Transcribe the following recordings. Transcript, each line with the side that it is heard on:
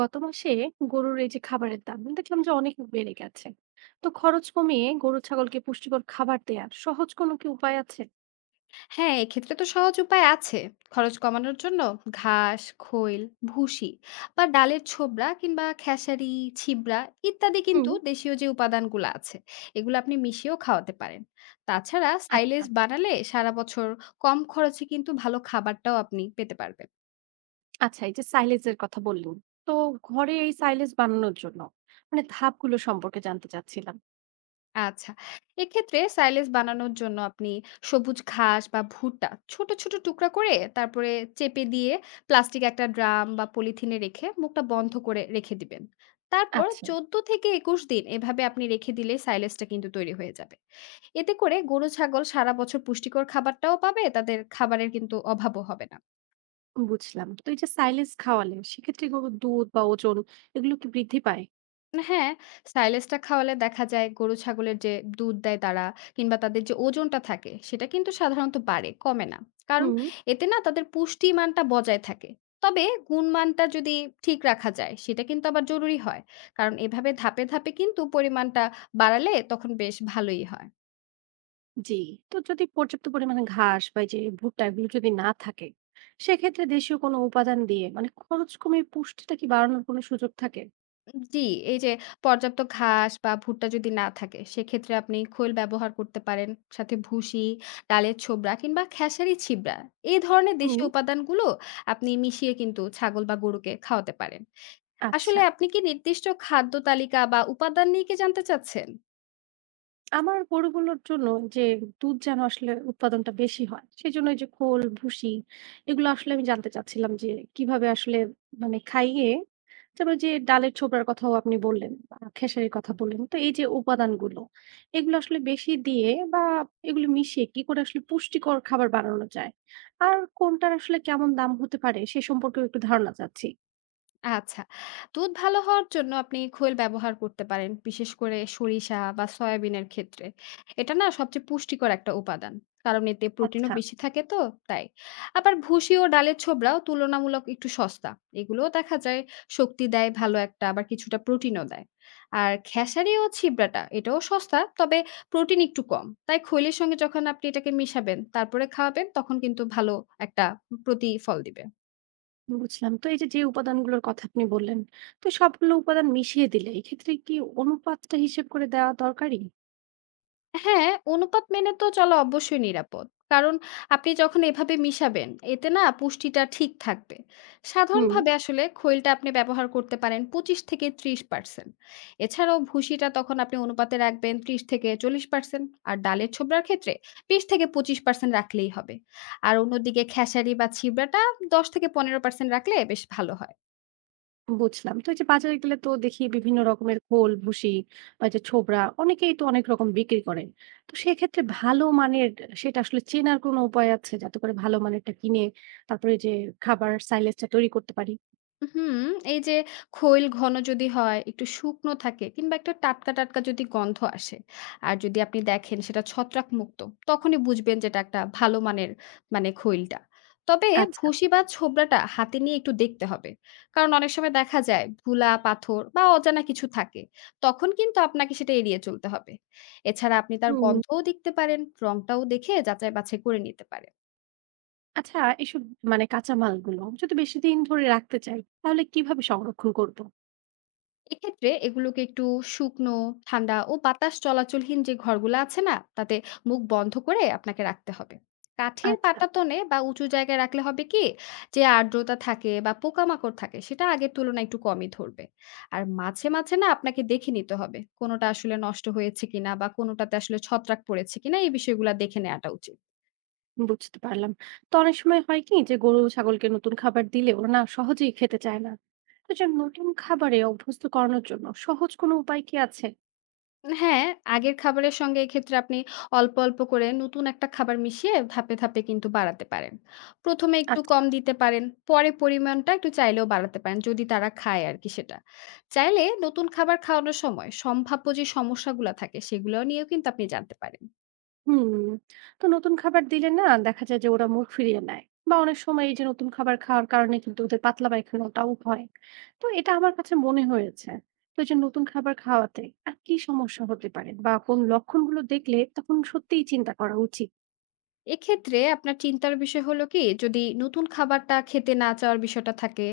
right: গত মাসে গরুর এই যে খাবারের দাম দেখলাম যে অনেক বেড়ে গেছে। তো খরচ কমিয়ে গরু ছাগলকে পুষ্টিকর খাবার দেওয়ার সহজ কোনো কি উপায় আছে?
left: হ্যাঁ, এক্ষেত্রে তো সহজ উপায় আছে। খরচ কমানোর জন্য ঘাস, খৈল, ভুসি বা ডালের ছোবড়া কিংবা খেসারি, ছিবড়া ইত্যাদি
right: হুম।
left: কিন্তু দেশীয় যে উপাদানগুলো আছে, এগুলো আপনি মিশিয়েও খাওয়াতে পারেন। তাছাড়া
right: আচ্ছা।
left: সাইলেজ বানালে সারা বছর কম খরচে কিন্তু ভালো খাবারটাও আপনি পেতে পারবেন।
right: আচ্ছা, এই যে সাইলেজের কথা বললেন, তো ঘরে এই সাইলেজ বানানোর জন্য মানে ধাপগুলো সম্পর্কে জানতে চাচ্ছিলাম।
left: আচ্ছা। এক্ষেত্রে সাইলেজ বানানোর জন্য আপনি সবুজ ঘাস বা ভুট্টা ছোট, ছোট টুকরা করে তারপরে চেপে দিয়ে প্লাস্টিক একটা ড্রাম বা পলিথিনে রেখে মুখটা বন্ধ করে রেখে দিবেন। তারপর
right: আচ্ছা।
left: ১৪ থেকে ২১ দিন এভাবে আপনি রেখে দিলে সাইলেজটা কিন্তু তৈরি হয়ে যাবে। এতে করে গরু ছাগল সারা বছর পুষ্টিকর খাবারটাও পাবে, তাদের খাবারের কিন্তু অভাবও হবে না।
right: বুঝলাম। তো এই যে সাইলেজ খাওয়ালে সেক্ষেত্রে গরুর দুধ বা ওজন এগুলো কি বৃদ্ধি পায়?
left: হ্যাঁ, সাইলেজটা খাওয়ালে দেখা যায় গরু ছাগলের যে দুধ দেয় তারা কিংবা তাদের যে ওজনটা থাকে সেটা কিন্তু সাধারণত বাড়ে, কমে না। কারণ
right: হুম।
left: এতে না তাদের পুষ্টিমানটা বজায় থাকে। তবে গুণমানটা যদি ঠিক রাখা যায় সেটা কিন্তু আবার জরুরি হয়। কারণ এভাবে ধাপে, ধাপে কিন্তু পরিমাণটা বাড়ালে তখন বেশ ভালোই হয়।
right: জি। তো যদি পর্যাপ্ত পরিমাণে ঘাস বা এই যে ভুট্টা এগুলো যদি না থাকে, সেক্ষেত্রে দেশীয় কোনো উপাদান দিয়ে মানে খরচ কমিয়ে পুষ্টিটা কি বাড়ানোর কোনো সুযোগ থাকে?
left: জি, এই যে পর্যাপ্ত ঘাস বা ভুট্টা যদি না থাকে সেক্ষেত্রে আপনি খৈল ব্যবহার করতে পারেন। সাথে ভুসি, ডালের ছোবড়া কিংবা খেসারি ছিবড়া এই ধরনের
right: হুম।
left: দেশীয় উপাদানগুলো আপনি মিশিয়ে কিন্তু ছাগল বা গরুকে খাওয়াতে পারেন।
right: আচ্ছা।
left: আসলে আপনি কি নির্দিষ্ট খাদ্য তালিকা বা উপাদান নিয়ে কি জানতে চাচ্ছেন?
right: আমার গরুগুলোর জন্য, যে দুধ যেন আসলে উৎপাদনটা বেশি হয় সেজন্য এই যে খোল ভুসি এগুলো আসলে আমি জানতে চাচ্ছিলাম যে কিভাবে আসলে মানে খাইয়ে, তারপর যে ডালের ছোবড়ার কথাও আপনি বললেন বা খেসারির কথা বললেন, তো এই যে উপাদানগুলো এগুলো আসলে বেশি দিয়ে বা এগুলো মিশিয়ে কি করে আসলে পুষ্টিকর খাবার বানানো যায়, আর কোনটার আসলে কেমন দাম হতে পারে সে সম্পর্কে একটু ধারণা চাচ্ছি।
left: আচ্ছা। দুধ ভালো হওয়ার জন্য আপনি খৈল ব্যবহার করতে পারেন, বিশেষ করে সরিষা বা সয়াবিনের ক্ষেত্রে। এটা না সবচেয়ে পুষ্টিকর একটা উপাদান। কারণ এতে প্রোটিনও
right: আচ্ছা।
left: বেশি থাকে তো, তাই। আবার ভুসি ও ডালের ছোবড়াও তুলনামূলক একটু সস্তা। এগুলোও দেখা যায় শক্তি দেয় ভালো একটা, আবার কিছুটা প্রোটিনও দেয়। আর খেসারি ও ছিবড়াটা, এটাও সস্তা, তবে প্রোটিন একটু কম। তাই খৈলের সঙ্গে যখন আপনি এটাকে মিশাবেন, তারপরে খাওয়াবেন, তখন কিন্তু ভালো একটা প্রতিফল দিবে।
right: বুঝলাম। তো এই যে, যে উপাদানগুলোর কথা আপনি বললেন, তো সবগুলো উপাদান মিশিয়ে দিলে এক্ষেত্রে কি অনুপাতটা হিসেব করে দেওয়া দরকারি?
left: হ্যাঁ, অনুপাত মেনে তো চলা অবশ্যই নিরাপদ। কারণ আপনি যখন এভাবে মিশাবেন, এতে না পুষ্টিটা ঠিক থাকবে।
right: হুম।
left: সাধারণভাবে আসলে খৈলটা আপনি ব্যবহার করতে পারেন 25-30%। এছাড়াও ভুসিটা তখন আপনি অনুপাতে রাখবেন 30-40%। আর ডালের ছোবড়ার ক্ষেত্রে 20-25% রাখলেই হবে। আর অন্যদিকে খেসারি বা ছিবড়াটা 10-15% রাখলে বেশ ভালো হয়।
right: বুঝলাম। তো এই যে, বাজারে গেলে তো দেখি বিভিন্ন রকমের খোল, ভুসি বা এই যে, ছোবড়া অনেকেই তো অনেক রকম বিক্রি করেন। তো সেক্ষেত্রে ভালো মানের সেটা আসলে চেনার কোনো উপায় আছে? যাতে করে ভালো মানেরটা কিনে তারপরে এই যে, খাবার সাইলেজটা তৈরি করতে পারি?
left: হুম, এই যে খৈল ঘন যদি হয়, একটু শুকনো থাকে কিংবা একটা টাটকা, টাটকা যদি গন্ধ আসে আর যদি আপনি দেখেন সেটা ছত্রাকমুক্ত, তখনই বুঝবেন যে এটা একটা ভালো মানের মানে খৈলটা। তবে
right: আচ্ছা।
left: ভুসি বা ছোবড়াটা হাতে নিয়ে একটু দেখতে হবে। কারণ অনেক সময় দেখা যায় ধুলা, পাথর বা অজানা কিছু থাকে। তখন কিন্তু আপনাকে সেটা এড়িয়ে চলতে হবে। এছাড়া আপনি তার
right: হুম।
left: গন্ধও দেখতে পারেন, রংটাও দেখে যাচাই বাছাই করে নিতে পারেন।
right: আচ্ছা, এসব মানে কাঁচামালগুলো যদি বেশি দিন ধরে রাখতে চাই তাহলে কিভাবে সংরক্ষণ করব?
left: এক্ষেত্রে এগুলোকে একটু শুকনো, ঠান্ডা ও বাতাস চলাচলহীন যে ঘরগুলো আছে না, তাতে মুখ বন্ধ করে আপনাকে রাখতে হবে। কাঠের
right: আচ্ছা।
left: পাটাতনে বা উঁচু জায়গায় রাখলে হবে কি, যে আর্দ্রতা থাকে বা পোকামাকড় থাকে সেটা আগের তুলনায় একটু কমই ধরবে। আর মাঝে, মাঝে না আপনাকে দেখে নিতে হবে কোনোটা আসলে নষ্ট হয়েছে কিনা বা কোনোটাতে আসলে ছত্রাক পড়েছে কিনা এই বিষয়গুলা দেখে নেয়াটা উচিত।
right: বুঝতে পারলাম। তো অনেক সময় হয় কি যে গরু ছাগলকে নতুন খাবার দিলে ওরা না সহজেই খেতে চায় না। তো যে নতুন খাবারে অভ্যস্ত করানোর জন্য সহজ কোনো উপায় কি আছে?
left: হ্যাঁ, আগের খাবারের সঙ্গে এক্ষেত্রে আপনি অল্প, অল্প করে নতুন একটা খাবার মিশিয়ে ধাপে, ধাপে কিন্তু বাড়াতে পারেন। ১ম এ একটু
right: আচ্ছা।
left: কম দিতে পারেন, পরে পরিমাণটা একটু চাইলেও বাড়াতে পারেন যদি তারা খায় আরকি সেটা। চাইলে নতুন খাবার খাওয়ানোর সময় সম্ভাব্য যে সমস্যাগুলা থাকে সেগুলাও নিয়েও কিন্তু আপনি জানতে পারেন।
right: হুম। তো নতুন খাবার দিলে না দেখা যায় যে ওরা মুখ ফিরিয়ে নেয়। বা অনেক সময় এই যে নতুন খাবার খাওয়ার কারণে কিন্তু ওদের পাতলা পায়খানাটাও হয়। তো এটা আমার কাছে মনে হয়েছে। তো এই যে নতুন খাবার খাওয়াতে আর কি সমস্যা হতে পারে? বা কোন লক্ষণগুলো দেখলে তখন সত্যিই চিন্তা করা উচিত?
left: এক্ষেত্রে আপনার চিন্তার বিষয় হলো কি যদি নতুন খাবারটা খেতে না চাওয়ার বিষয়টা থাকে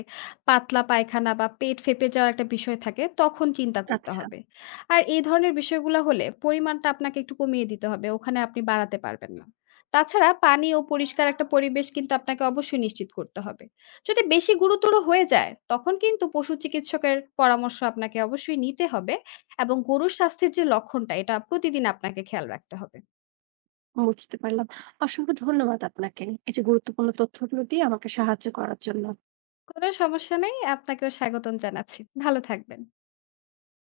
left: পাতলা পায়খানা বা পেট ফেঁপে যাওয়ার একটা বিষয় থাকে তখন চিন্তা করতে
right: আচ্ছা।
left: হবে। আর এই ধরনের বিষয়গুলো হলে পরিমাণটা আপনাকে একটু কমিয়ে দিতে হবে, ওখানে আপনি বাড়াতে পারবেন না। তাছাড়া পানি ও পরিষ্কার একটা পরিবেশ কিন্তু আপনাকে অবশ্যই নিশ্চিত করতে হবে। যদি বেশি গুরুতর হয়ে যায় তখন কিন্তু পশু চিকিৎসকের পরামর্শ আপনাকে অবশ্যই নিতে হবে এবং গরুর স্বাস্থ্যের যে লক্ষণটা এটা প্রতিদিন আপনাকে খেয়াল রাখতে হবে।
right: বুঝতে পারলাম। অসংখ্য ধন্যবাদ আপনাকে। এই যে গুরুত্বপূর্ণ তথ্যগুলো দিয়ে আমাকে সাহায্য করার জন্য।
left: কোনো সমস্যা নেই। আপনাকেও স্বাগতম জানাচ্ছি। ভালো থাকবেন।